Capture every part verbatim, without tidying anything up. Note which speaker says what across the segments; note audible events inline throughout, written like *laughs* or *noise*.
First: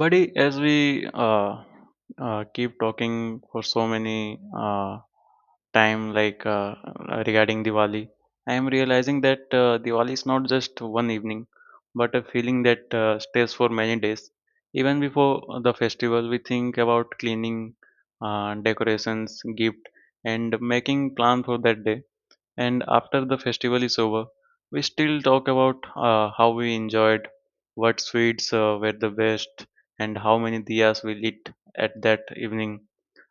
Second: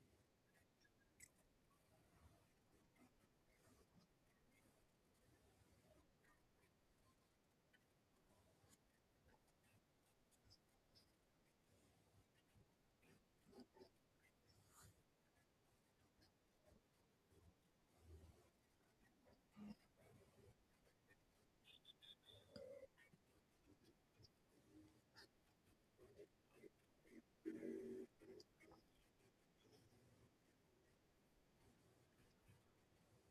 Speaker 1: Buddy, as we uh, uh, keep talking for so many uh, time, like uh, regarding Diwali, I am realizing that uh, Diwali is not just one evening, but a feeling that uh, stays for many days. Even before the festival, we think about cleaning, uh, decorations, gift, and making plan for that day. And after the festival is over, we still talk about uh, how we enjoyed, what sweets uh, were the best, and how many diyas we lit at that evening.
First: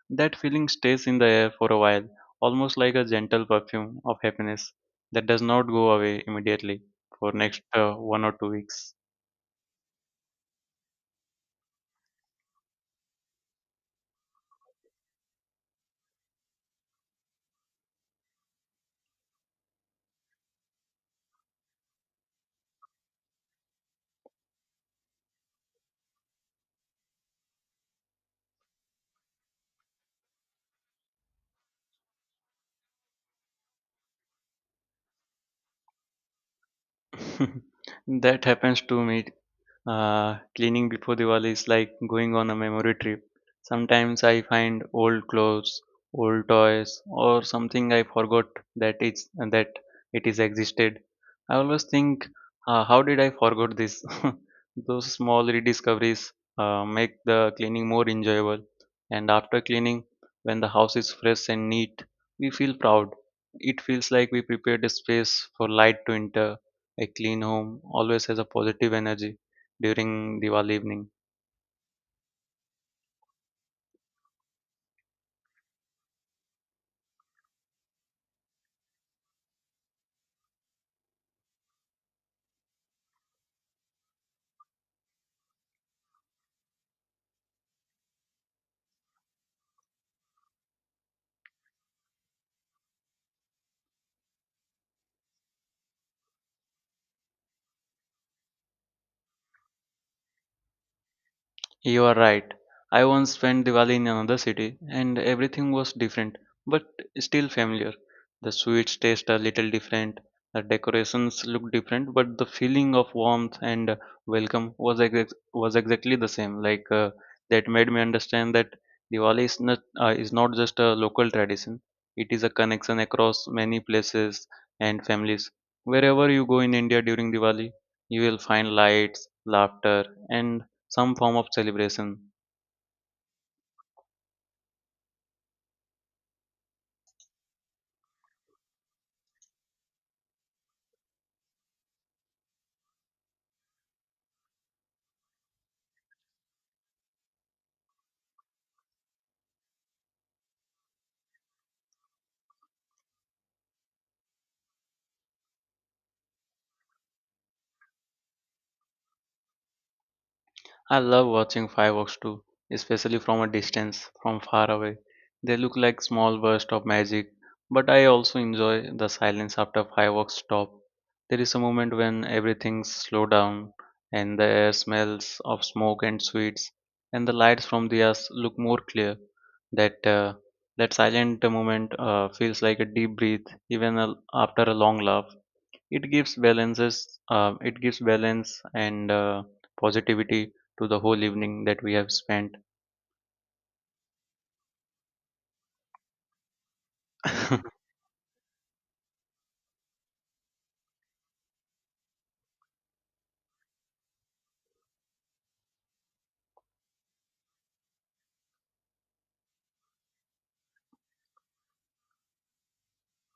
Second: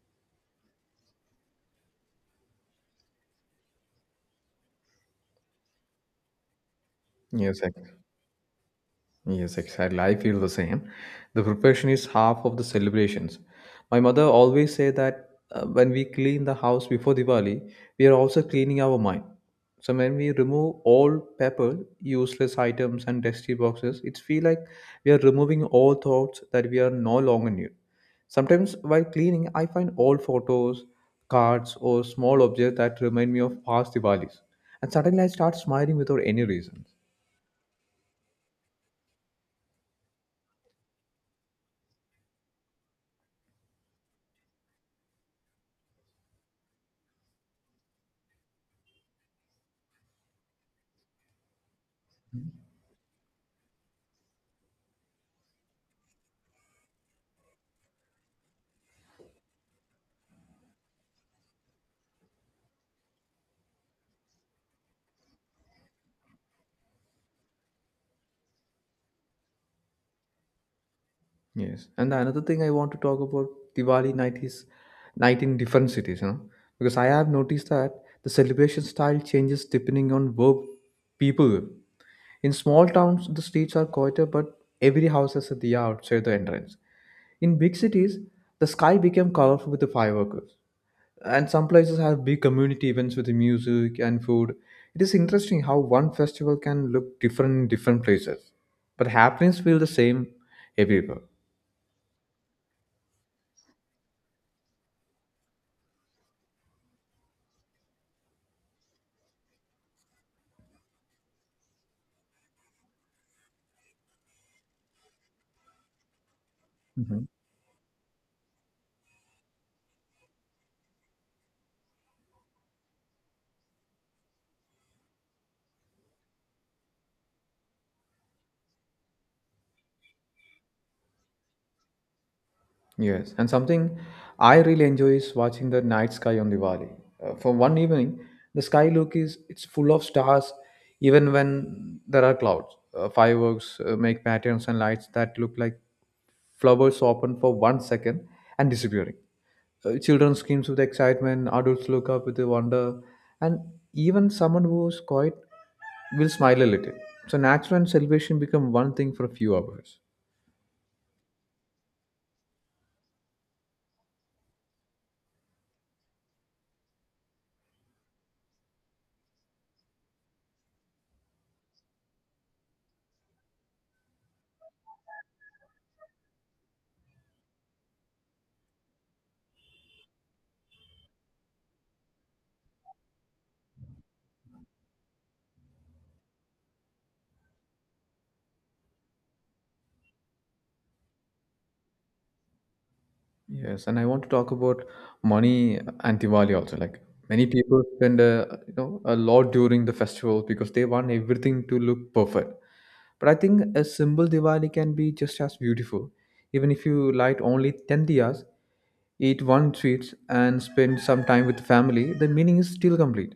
Speaker 1: That feeling stays in the air for a while, almost like a gentle perfume of happiness that does not go away immediately for
Speaker 2: Yes,
Speaker 1: next uh,
Speaker 2: ex-
Speaker 1: one or two weeks.
Speaker 2: yes, exactly. I feel the same. The preparation is half of the celebrations. My mother always say that uh, when we clean the house before Diwali, we are also cleaning our mind. So when we remove all paper, useless items, and dusty boxes, it feel like we are removing all thoughts that we are no longer need. Sometimes while cleaning, I find old photos, cards, or small objects that remind me of past Diwalis, and suddenly I start smiling without any reason.
Speaker 1: *laughs* That happens to me. Uh, cleaning before Diwali is like going on a memory trip. Sometimes I find old clothes, old toys, or something I forgot that it's that it is existed. I always think, uh, how did I forget this? *laughs* Those small rediscoveries uh, make the cleaning more enjoyable. And after cleaning, when the house is fresh and neat, we feel proud. It feels like we prepared a space for light to enter. A clean home always has a positive energy during Diwali evening.
Speaker 2: Yes, and another thing I want to talk about Diwali night is night in different cities, you know, because I have noticed that the celebration style changes depending on where people live. In small towns, the streets are quieter, but every house has a diya outside the entrance. In big cities, the sky became colorful with the fireworks, and some places have big community events with the music and food. It is interesting how one festival can look different in different places, but happenings feel the same everywhere.
Speaker 1: You are right. I once spent Diwali in another city and everything was different, but still familiar. The sweets taste a little different, the decorations look different, but the feeling of warmth and uh, welcome was ex- was exactly the same. Like uh,
Speaker 2: Mhm.
Speaker 1: that made me understand that Diwali is not uh, is not just a local tradition. It is a connection across many places and families. Wherever you go in India during Diwali, you will find lights, laughter, and some form of celebration.
Speaker 2: Yes, and something I really enjoy is watching the night sky on Diwali. Uh, for one evening, the sky look is it's full of stars, even when there are clouds. Uh, fireworks uh, make patterns and lights that look like flowers open for one second and disappearing. Uh, children screams with excitement, adults look up with wonder, and even someone who's quiet will smile a little. So natural and celebration become one thing for a few hours.
Speaker 1: I love watching fireworks too, especially from a distance, from far away. They look like small bursts of magic, but I also enjoy the silence after fireworks stop. There is a moment when everything slows down and the air smells of smoke and sweets, and the lights from the us look more clear. That uh, that silent moment uh, feels like a deep breath, even a, after a long laugh. it gives balances uh, it gives balance and uh, positivity to the whole evening that we have spent.
Speaker 2: Yes, and I want to talk about money and Diwali also. Like many
Speaker 1: *laughs*
Speaker 2: people spend a, you know a lot during the festival because they want everything to look perfect. But I think a simple Diwali can be just as beautiful. Even if you light only ten diyas, eat one sweets and spend some time with family, the meaning is still complete.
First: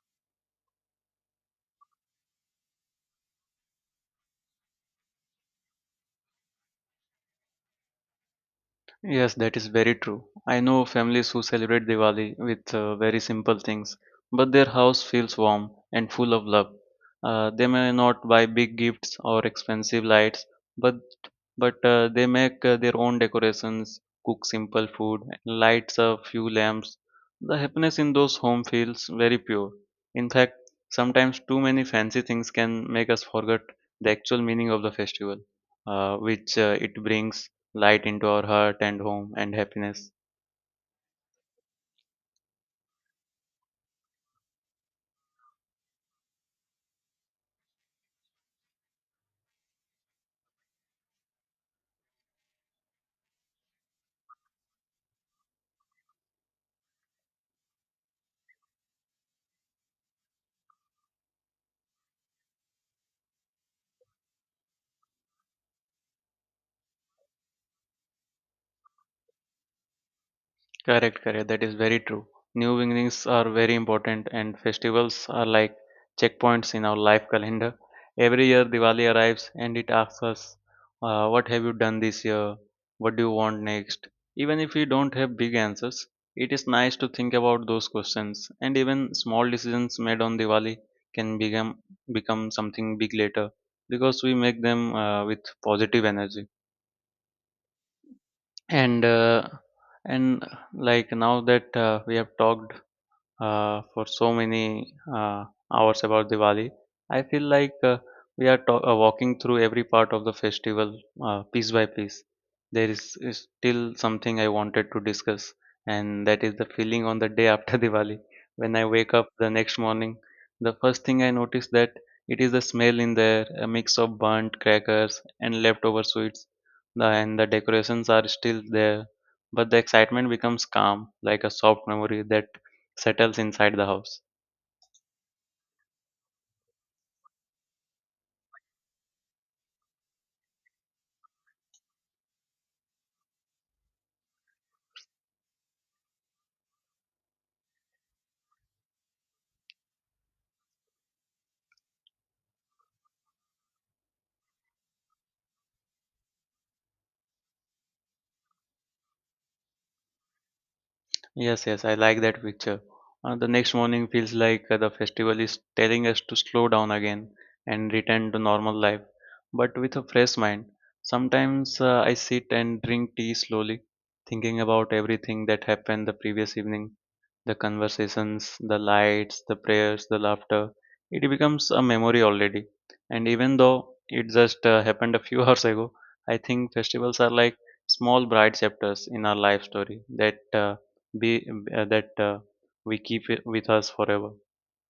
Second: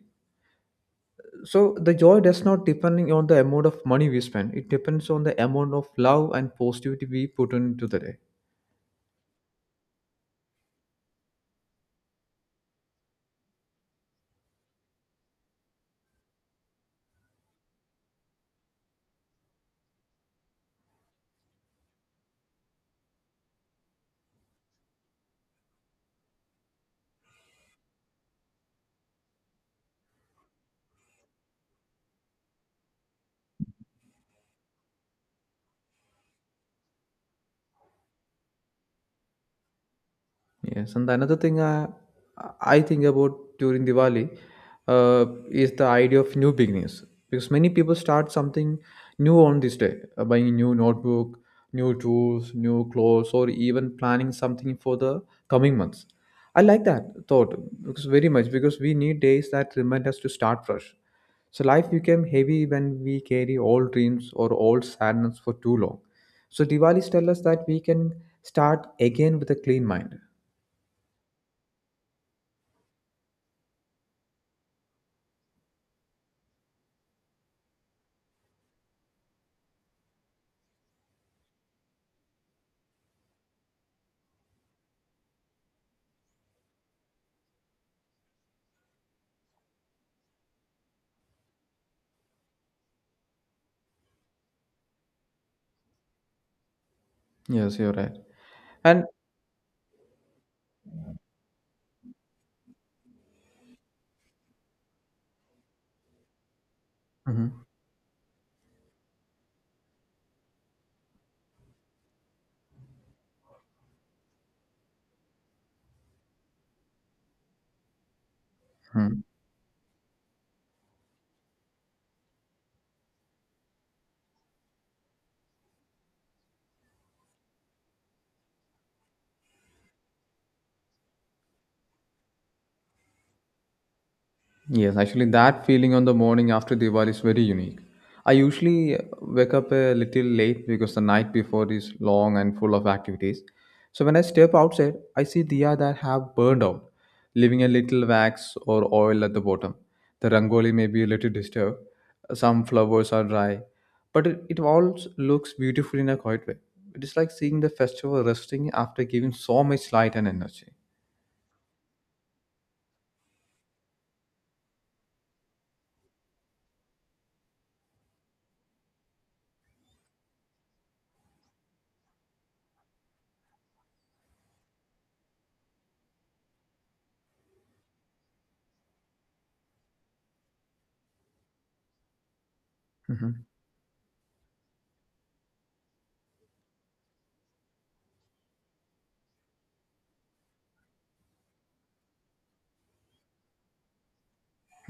Speaker 2: So the joy does not depend on the amount of money we spend. It depends on the amount of love and positivity we put into the day.
Speaker 1: Yes, that is very true. I know families who celebrate Diwali with uh, very simple things, but their house feels warm and full of love. Uh, they may not buy big gifts or expensive lights, but but uh, they make uh, their own decorations, cook simple food, lights a few lamps. The happiness in those home feels very pure. In fact, sometimes too many fancy things can make us forget the actual meaning of the festival, uh, which uh, it brings light into our heart and home and happiness.
Speaker 2: Yes, and another thing I, I think about during Diwali uh, is the idea of new beginnings because many people start something new on this day, uh, buying a new notebook, new tools, new clothes, or even planning something for the coming months. I like that thought because very much because we need days that remind us to start fresh. So life became heavy when we carry old dreams or old sadness for too long. So Diwali's tell us that we can start again with a clean mind.
Speaker 1: Correct, correct. That is very true. New beginnings are very important, and festivals are like checkpoints in our life calendar. Every year, Diwali arrives and it asks us, uh, what have you done this year? What do you want next? Even if we don't have big answers, it is nice to think about those questions, and even small decisions made on Diwali can become, become something big later because we make them uh, with positive energy.
Speaker 2: Yes, you're right.
Speaker 1: and
Speaker 2: And
Speaker 1: uh, and like now that uh, we have talked uh, for so many uh, hours about Diwali. I feel
Speaker 2: Mhm,
Speaker 1: like uh, we are to- uh, walking through every part of the festival, uh, piece by piece. There is, is still something I wanted to discuss, and that is the feeling on the day after *laughs* Diwali. When I wake
Speaker 2: mhm.
Speaker 1: up the next morning, the first thing I notice that it is the smell in there, a mix of burnt crackers and leftover sweets. The- and the decorations are still there, but the excitement becomes calm, like a soft memory that settles inside the house.
Speaker 2: Yes, actually, that feeling on the morning after Diwali is very unique. I usually uh, wake up a little late because the night before is long and full of activities. So when I step outside, I see diya that have burned out, leaving a little wax or oil at the bottom. The rangoli may be a little disturbed. Some flowers are dry, but it, it all looks beautiful in a quiet way. It is like seeing the festival resting after giving so much light and energy.
Speaker 1: Yes, yes, I like that picture. Uh, the next morning feels like uh, the festival is telling us to slow down again and return to normal life, but with a fresh mind. Sometimes uh, I sit and drink tea slowly, thinking about everything that happened the previous evening. The conversations, the lights, the prayers, the laughter, it becomes a memory already. And even though it just uh, happened a few *laughs* hours ago, I think festivals are like small bright chapters in our life story that uh, be uh, that uh, we keep it with us forever.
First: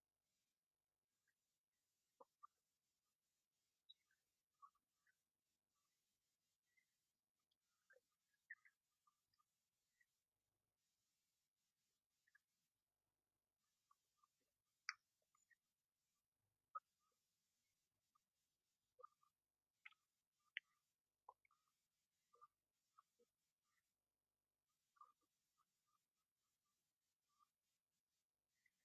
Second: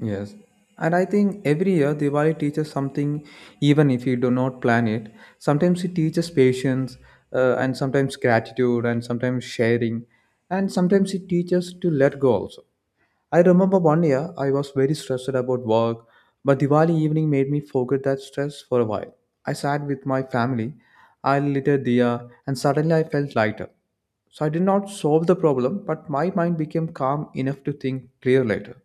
Speaker 2: Yes. And I think every year Diwali teaches something, even if you do not plan it. Sometimes it teaches patience, uh, and sometimes gratitude, and sometimes sharing, and sometimes it teaches to let go also. I remember one year I was very stressed about work, but Diwali evening made me forget that stress for a while. I sat with my family, I lit a diya, and suddenly I felt lighter. So I did not solve the problem, but my mind became calm enough to think clear later.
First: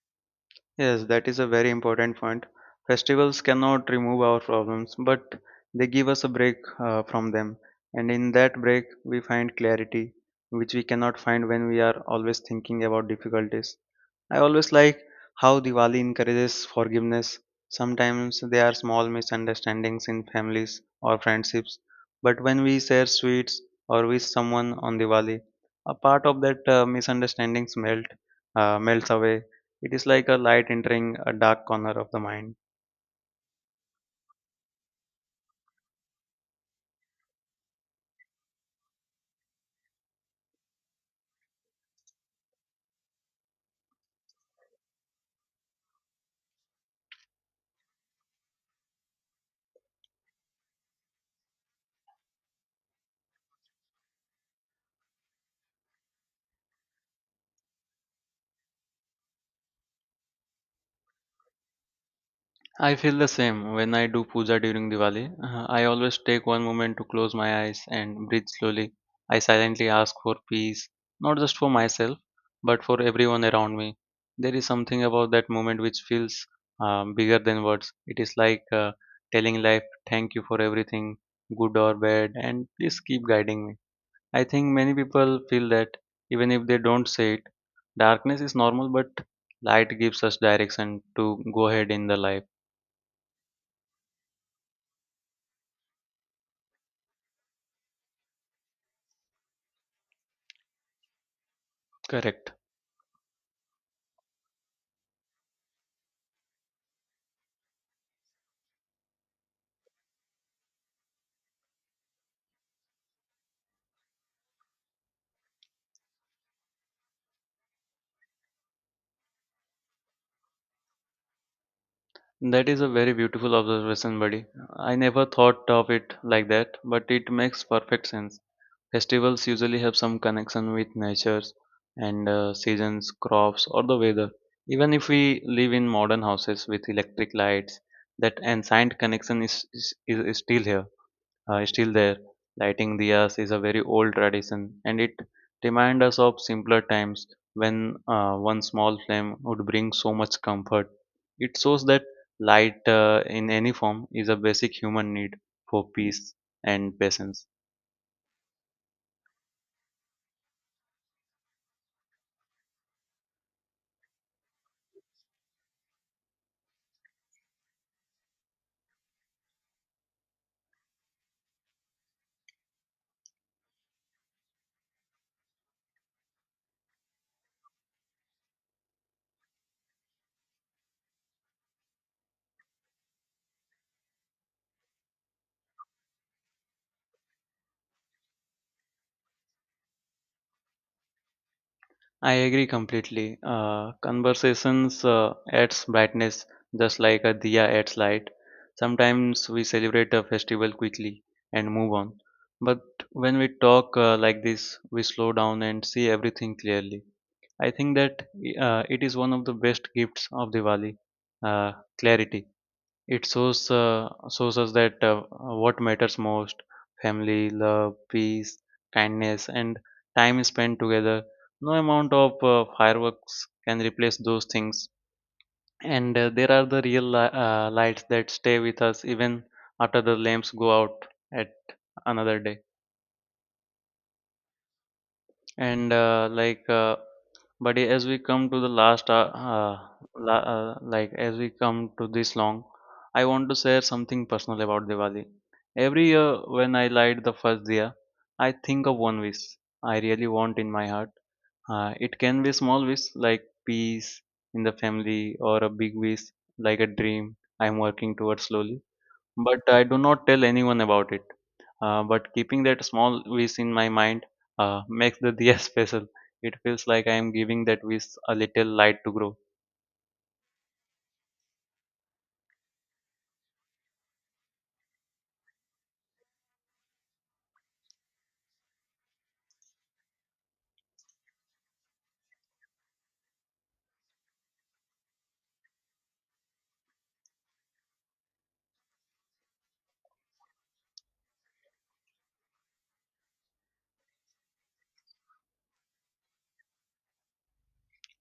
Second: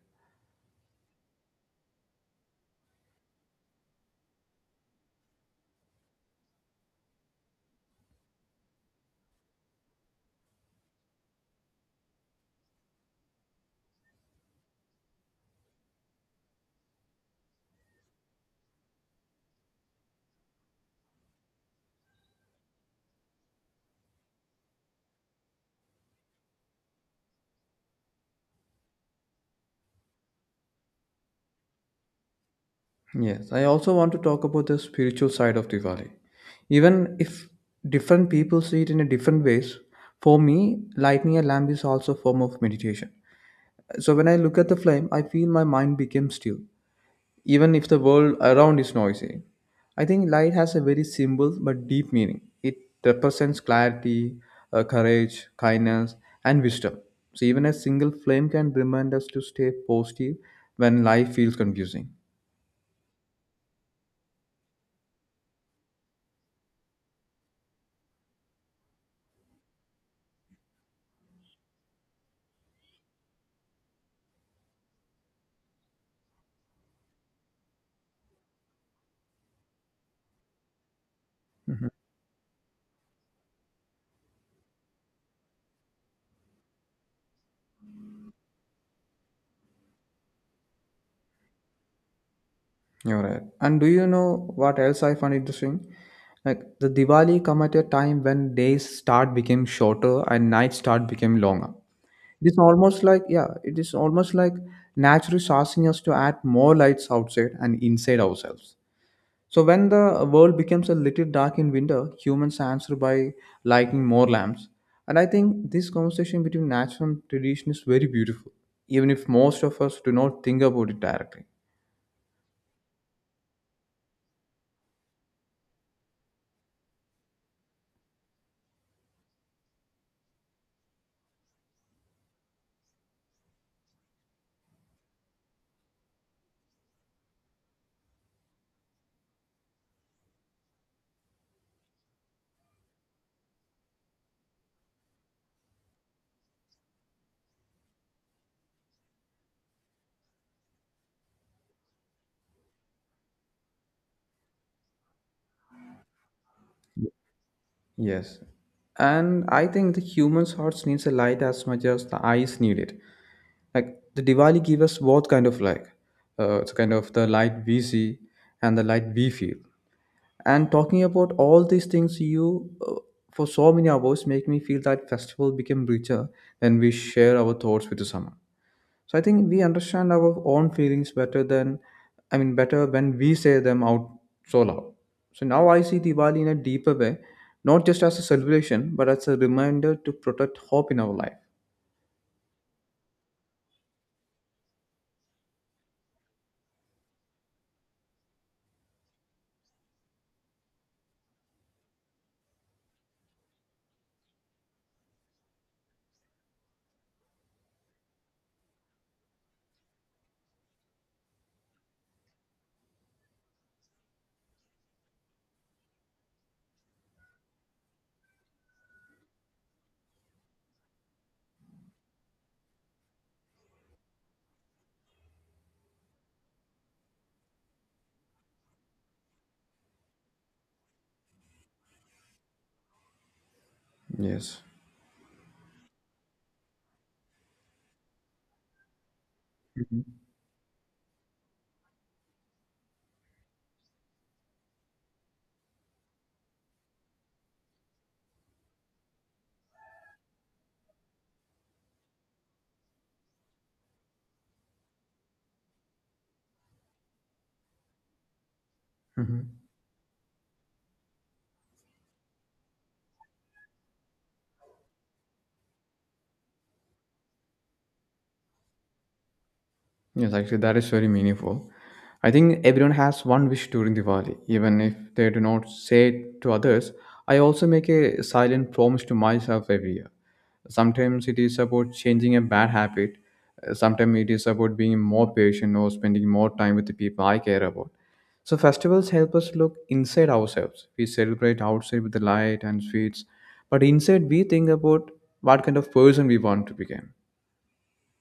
Speaker 1: Yes, that is a very important point. Festivals cannot remove our problems, but they give us a break uh, from them. And in that break, we find clarity, which we cannot find when we are always thinking about difficulties. I always like how Diwali encourages forgiveness. Sometimes there are small misunderstandings in families or friendships, but when we share sweets or wish someone on Diwali, a part of that uh, misunderstandings melt uh, melts away. It is like a light entering a dark corner of the mind.
Speaker 2: Yes, I also want to talk about the spiritual side of Diwali. Even if different people see it in a different ways, for me, lighting a lamp is also a form of meditation. So when I look at the flame, I feel my mind becomes still, even if the world around is noisy. I think light has a very simple but deep meaning. It represents clarity, uh, courage, kindness, and wisdom. So even a single flame can remind us to stay positive when life feels confusing.
Speaker 1: I feel the same when I do puja during Diwali. Uh, I always take one moment to close my eyes and breathe slowly. I silently ask for peace, not just for myself, but for everyone around me. There is something about that moment which feels um, bigger than words. It is like, uh, telling life, thank you for everything, good
Speaker 2: Mm-hmm.
Speaker 1: or bad, and please keep guiding me. I think many people feel that even if they don't say it, darkness is normal, but light gives us direction to go ahead in the life.
Speaker 2: You're right. And do you know what else I find interesting? Like the Diwali come at a time when days start became shorter and nights start became longer. It
Speaker 1: Correct.
Speaker 2: is almost like yeah, it is almost like nature is asking us to add more lights outside and inside ourselves. So when the world becomes a little dark in winter, humans answer by lighting more lamps. And I think this conversation between nature and tradition is very beautiful, even if most of us do not think about it directly.
Speaker 1: That is a very beautiful observation, buddy. I never thought of it like that, but it makes perfect sense. Festivals usually have some connection with natures and uh, seasons, crops, or the weather. Even if we live in modern houses with electric lights, that ancient connection is, is, is is still here, uh, is still there. Lighting diyas is a very old tradition, and it reminds us of simpler times when uh, one small flame would bring so much comfort. It shows that light, uh, in any form, is a basic human need for peace and patience.
Speaker 2: Yes. And I think the human hearts needs a light as much as the eyes need it. Like the Diwali give us both kind of like uh, it's kind of the light we see and the light we feel. And talking about all these things you uh, for so many hours make me feel that festival became richer when we share our thoughts with someone. So I think we understand our own feelings better than, I mean, better when we say them out so loud. So now I see Diwali in a deeper way, not just as a celebration, but as a reminder to protect hope in our life.
Speaker 1: I agree completely. Uh, conversations uh, adds brightness just like a diya adds light. Sometimes we celebrate a festival quickly and move on. But when we talk uh, like this, we slow down and see everything clearly. I think that uh, it is one of the best gifts of Diwali, uh, clarity. It shows uh, shows us that uh, what matters most: family, love, peace, kindness, and time spent together. No amount of uh, fireworks can replace those things. And uh, there are the real li- uh, lights that stay with us even after the lamps go out at another day.
Speaker 2: Yes.
Speaker 1: And uh, like uh, but as we come to the last uh, uh,
Speaker 2: Mhm.
Speaker 1: la- uh, like as we come to this long, I want to share something personal about Diwali. Every year, when I light the first diya, I think of one wish I really want in my heart. Uh, it can be a small wish like peace in the family, or a big wish like a dream I'm working towards slowly. But
Speaker 2: Mhm.
Speaker 1: I do not tell anyone about it. Uh, but keeping that small wish in my mind, uh, *laughs* makes the diya *laughs* special. It feels like I am giving that wish a little light to grow.
Speaker 2: Yes, actually, that is very meaningful. I think everyone has one wish during Diwali, even if they do not say it to others. I also make a silent promise to myself every year. Sometimes it is about changing a bad habit, uh, sometimes it is about being more patient or spending more time with the people I care about. So, festivals help us look inside ourselves. We celebrate outside with the light and sweets, but inside we think about what kind of person we want to become.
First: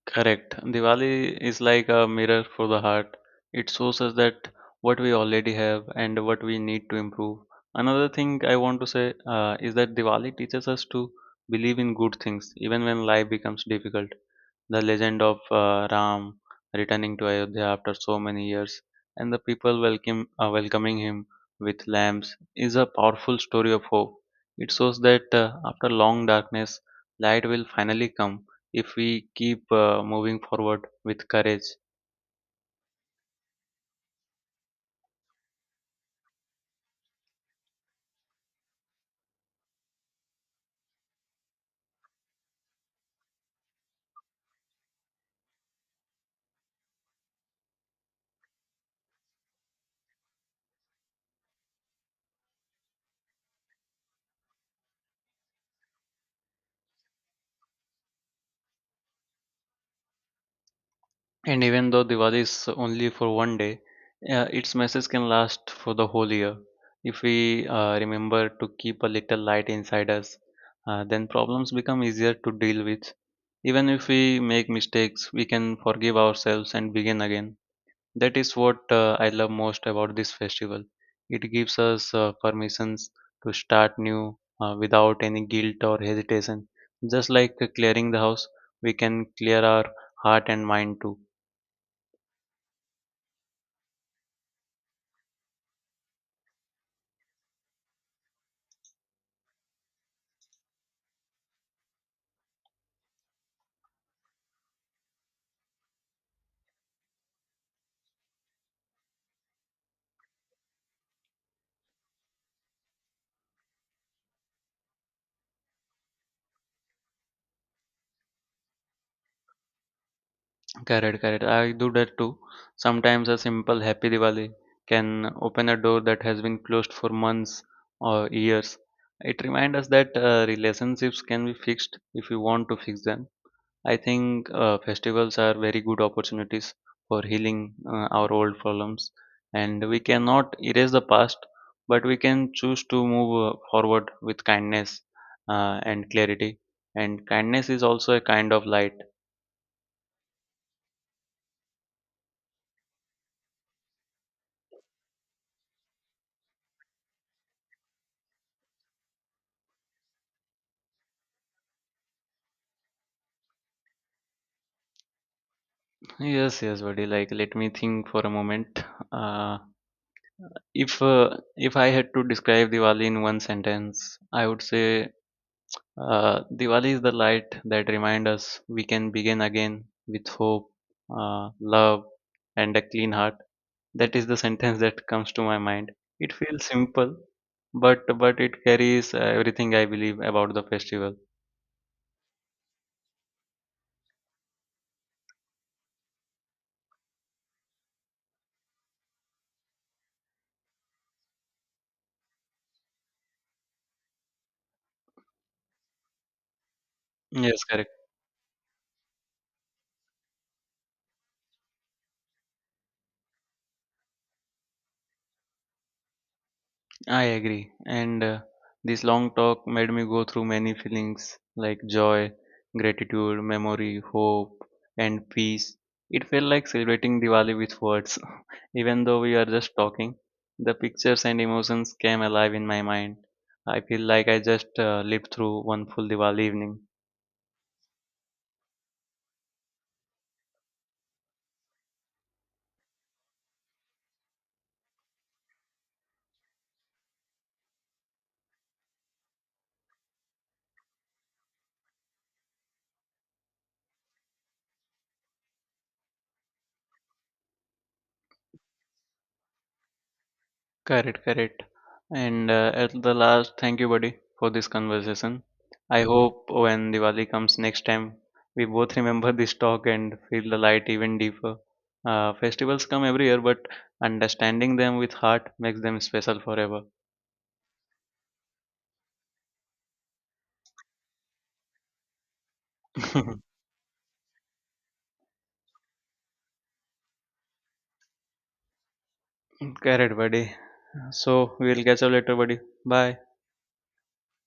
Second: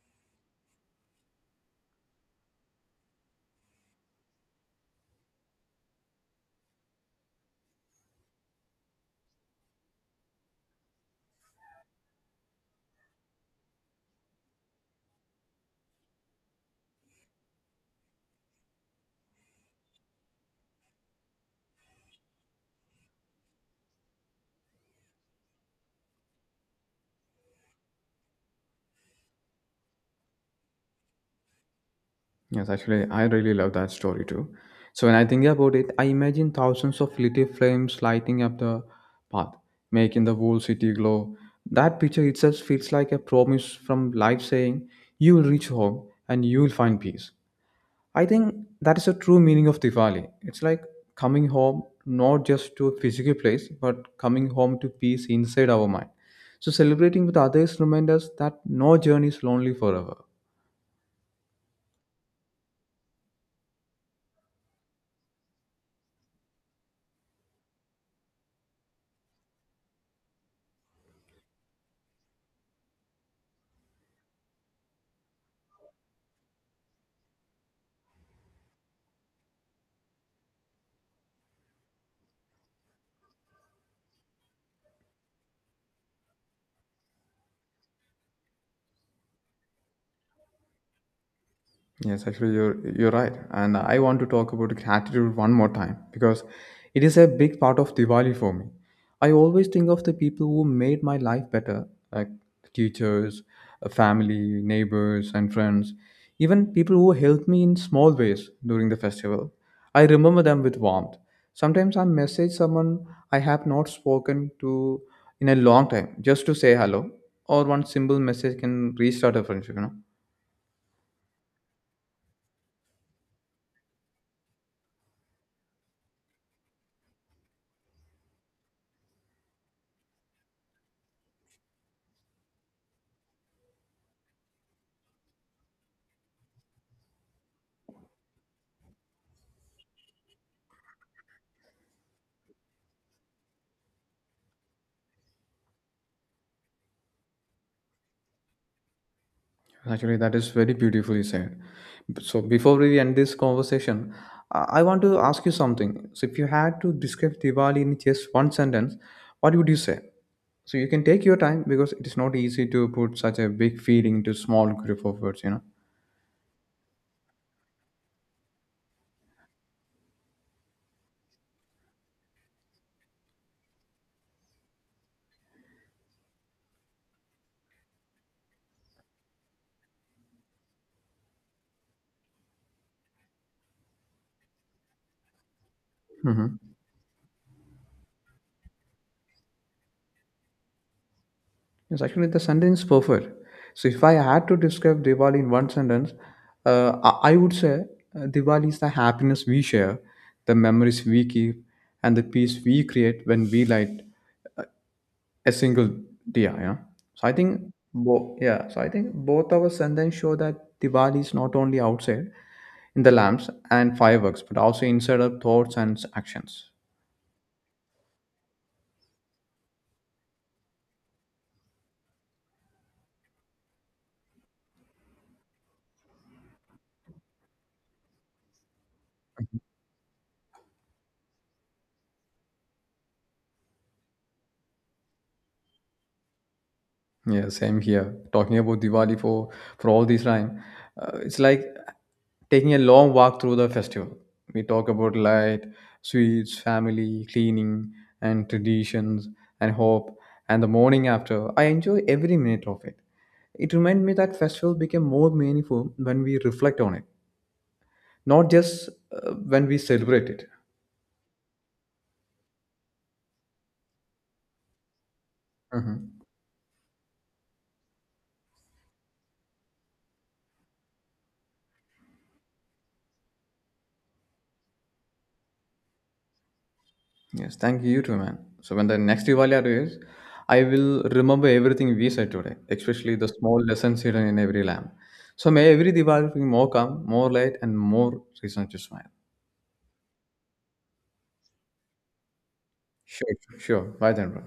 Speaker 1: Correct. Diwali is like a mirror for the heart. It shows us that what we already have and what we need to improve. Another thing I want to say uh, is that Diwali teaches us to believe in good things even when life becomes difficult. The legend of uh, Ram returning to Ayodhya after so many years and the people welcome, uh, welcoming him with lamps is a powerful story of hope. It shows that uh, after long darkness, light will finally come if we keep uh, moving forward with courage.
Speaker 2: Yes, actually, I really love that story too. So when I think about it, I imagine thousands of little flames lighting up the path, making the whole city glow. That picture itself feels like a promise from life saying, "You will reach home and you will find peace." I think that is the true meaning of Diwali. It's like coming home, not just to a physical place, but coming home to peace inside our mind. So celebrating with others reminds us that no journey is lonely forever.
Speaker 1: And even though Diwali is only for one day, uh, its message can last for the whole year. If we uh, remember to keep a little light inside us, uh, then problems become easier to deal with. Even if we make mistakes, we can forgive ourselves and begin again. That is what uh, I love most about this festival. It gives us uh, permissions to start new uh, without any guilt or hesitation. Just like uh, clearing the house, we can clear our heart and mind too.
Speaker 2: Yes, actually, you're you're right, and I want to talk about gratitude one more time because it is a big part of Diwali for me. I always think of the people who made my life better, like teachers, uh, family, neighbors, and friends, even people who helped me in small ways during the festival. I remember them with warmth. Sometimes I message someone I have not spoken to in a long time just to say hello, or one simple message can restart a friendship. You know
Speaker 1: Correct, correct. I do that too. Sometimes a simple happy Diwali can open a door that has been closed for months or years. It reminds us that uh, relationships can be fixed if we want to fix them. I think uh, festivals are very good opportunities for healing uh, our old problems, and we cannot erase the past, but we can choose to move uh, forward with kindness uh, and clarity. And kindness is also a kind of light.
Speaker 2: actually, that is very beautifully said. B- So, before we end this conversation, I I want to ask you something. So, if you had to describe Diwali in just one sentence, what would you say? So, you can take your time because it is not easy to put such a big feeling into small group of words, you know.
Speaker 1: Yes, yes, buddy. Like, let me think for a moment. Uh, if uh, if I had to describe Diwali in one sentence, I would say uh, Diwali is the light that reminds us we can begin again with hope, uh, love, and a clean heart. That is the sentence that comes to my mind. It feels
Speaker 2: Mm-hmm.
Speaker 1: simple, but but it carries uh, everything I believe about the festival.
Speaker 2: Yes, actually, the sentence is perfect. So, if I had to describe Diwali in one sentence, uh, I I would say uh, Diwali is the happiness we share, the memories we keep, and the peace we create when we light a single dia. Yeah so i think
Speaker 1: Yes, correct.
Speaker 2: bo- yeah so I think both our sentence show that diwali is not only outside in the lamps and fireworks but also inside our thoughts and actions.
Speaker 1: I agree. And uh, this long talk made me go through many feelings like joy, gratitude, memory, hope, and peace. It felt like celebrating Diwali with words. *laughs* Even though we are just talking, the pictures and emotions came alive in my mind. I feel like I just uh, lived through one full Diwali evening.
Speaker 2: Yeah, same here. Talking about Diwali for for all this time, uh, it's like taking a long walk through the festival. We talk about light, sweets, family, cleaning, and traditions, and hope. And the morning after, I enjoy every minute of it. It reminds me that festival became more meaningful when we reflect on it, not just uh, when we celebrate it.
Speaker 1: Correct, correct. And uh, at the last, thank you, buddy, for this conversation. I
Speaker 2: Mhm.
Speaker 1: hope when Diwali comes next time, we both remember *laughs* this talk and feel the light even deeper. Uh, festivals come every year, but understanding them with heart makes them special forever.
Speaker 2: Yes, thank you, you too, man. So when the next Diwali arrives, I will remember everything we said today, especially
Speaker 1: *laughs*
Speaker 2: the small lessons hidden in every lamp. So may every Diwali bring more calm, more light, and more reason to smile.
Speaker 1: Correct, buddy. So we'll catch up later, buddy. Bye.
Speaker 2: Sure, sure. Bye then, bro.